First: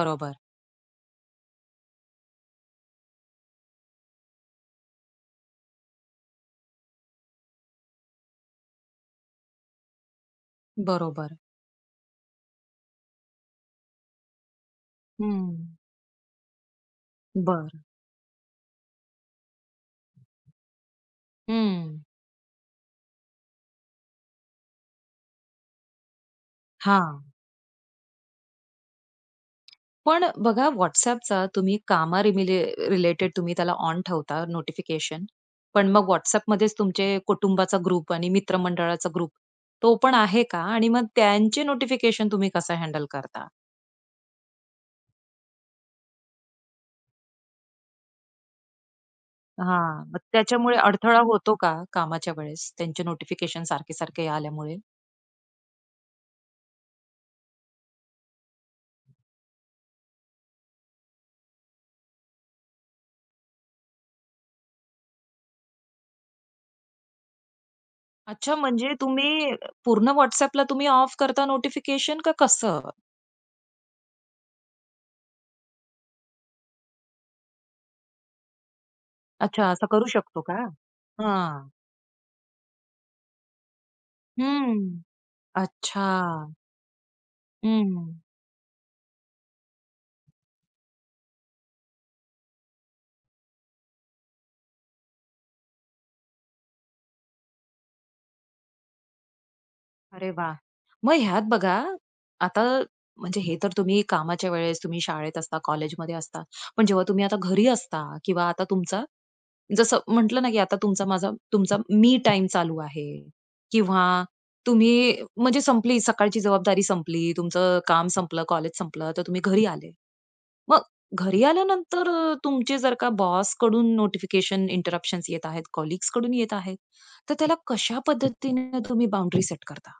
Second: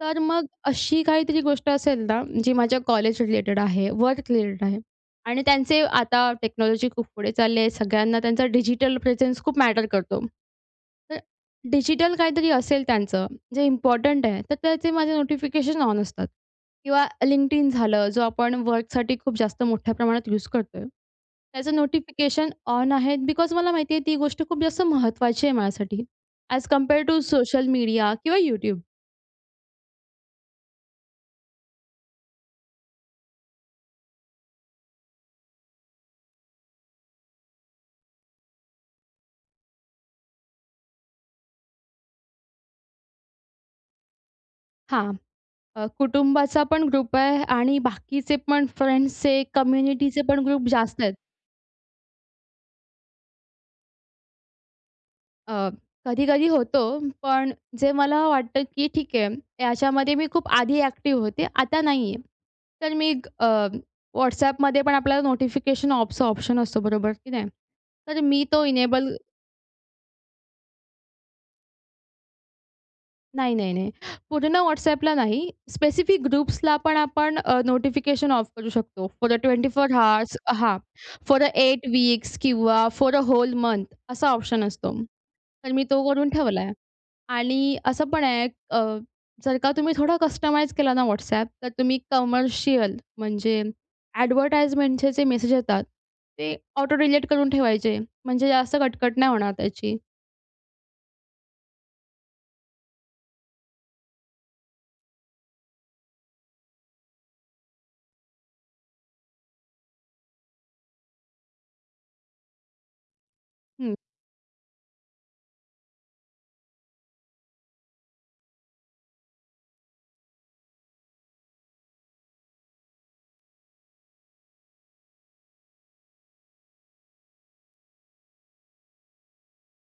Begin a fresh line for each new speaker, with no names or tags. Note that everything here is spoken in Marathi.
तर मग अशी काहीतरी गोष्ट असेल ना, जी माझ्या कॉलेजच्या रिलेटेड आहे, वर्क रिलेटेड आहे आणि त्यांचे आता टेक्नॉलॉजी खूप पुढे चालली आहे. सगळ्यांना त्यांचा डिजिटल प्रेझेन्स खूप मॅटर करतो. तर
बरोबर.
डिजिटल काहीतरी असेल त्यांचं, जे इम्पोर्टंट आहे, तर त्याचे माझे
हं.
नोटिफिकेशन ऑन असतात किंवा Linkedin
बरं.
झालं, जो आपण वर्कसाठी खूप जास्त मोठ्या प्रमाणात यूज करतोय. त्याचं
हं.
नोटिफिकेशन ऑन आहे बिकॉज मला माहिती आहे ती गोष्ट खूप जास्त महत्त्वाची आहे माझ्यासाठी, अ‍ॅज कंपेअर टु
हां.
सोशल मीडिया किंवा YouTube.
पण, बघा WhatsAppचा तुम्ही कामा रिमीले रिलेटेड तुम्ही त्याला ऑन ठेवता नोटिफिकेशन, पण मग WhatsAppमध्येच तुमचे कुटुंबाचा ग्रुप आणि मित्रमंडळाचा ग्रुप, तो पण आहे का आणि मग त्यांचे नोटिफिकेशन तुम्ही कसं हँडल करता?
हां, अ, कुटुंबाचा पण ग्रुप आहे आणि बाकीचे पण फ्रेंड्सचे,
हां. मग
कम्युनिटीचे पण ग्रुप
त्याच्यामुळे
जास्त आहेत.
अडथळा होतो का कामाच्या वेळेस, त्यांचे नोटिफिकेशन सारखे-सारखे आल्यामुळे?
अ, कधी-कधी होतो, पण जे मला वाटतं की ठीक आहे, याच्यामध्ये मी खूप आधी अ‍ॅक्टिव्ह होते, आता नाहीये. तर मी अ, WhatsAppमध्ये पण आपल्याला नोटिफिकेशन ऑफचा ऑप्शन असतो बरोबर की नाही, तर मी
अच्छा,
तो
म्हणजे
इनेबल
तुम्ही अ, पूर्ण WhatsAppला तुम्ही ऑफ करता नोटिफिकेशन का कसं?
नाही, नाही, नाही. पूर्ण WhatsAppला नाही, स्पेसिफिक ग्रुप्सला पण आपण अ, नोटिफिकेशन ऑफ करू शकतो. फॉर अ ट्वेंटी
अच्छा, असं
फोर
करू
हॉर्स,
शकतो का?
हां, फॉर अ
हां.
8 वीक्स किंवा फॉर अ होल मंथ असा ऑप्शन असतो.
हं.
तर मी तो
अच्छा.
करून ठेवलाय. आणि असं
हं.
पण आहे अं, जर का तुम्ही थोडं कस्टमाइज केला ना WhatsApp, तर तुम्ही कमर्शियल म्हणजे अ‍ॅडव्हर्टाइजमेंटचे जे मेसेज येतात, ते ऑटो डिलिट करून ठेवायचे. म्हणजे जास्त कटकट नाही होणार त्याची.
अरे वा! मग ह्यात बघा, आता म्हणजे हे तर तुम्ही कामाच्या वेळेस, तुम्ही शाळेत असता, कॉलेजमध्ये असता, पण जेव्हा तुम्ही आता घरी असता किंवा आता तुमचा जसं म्हटलं ना की आता तुमचा माझा तुमचा मी टाईम चालू आहे
हं.
किंवा तुम्ही म्हणजे संपली, सकाळची जबाबदारी संपली. तुमचं काम संपलं, कॉलेज संपलं, तर तुम्ही घरी आले. मग घरी आल्यानंतर तुमचे जर का बॉसकडून नोटिफिकेशन, इंटरप्शन्स येत आहेत, कलीग्सकडून येत आहेत. तर त्याला कशा पद्धतीने तुम्ही बाउंडरी सेट करता?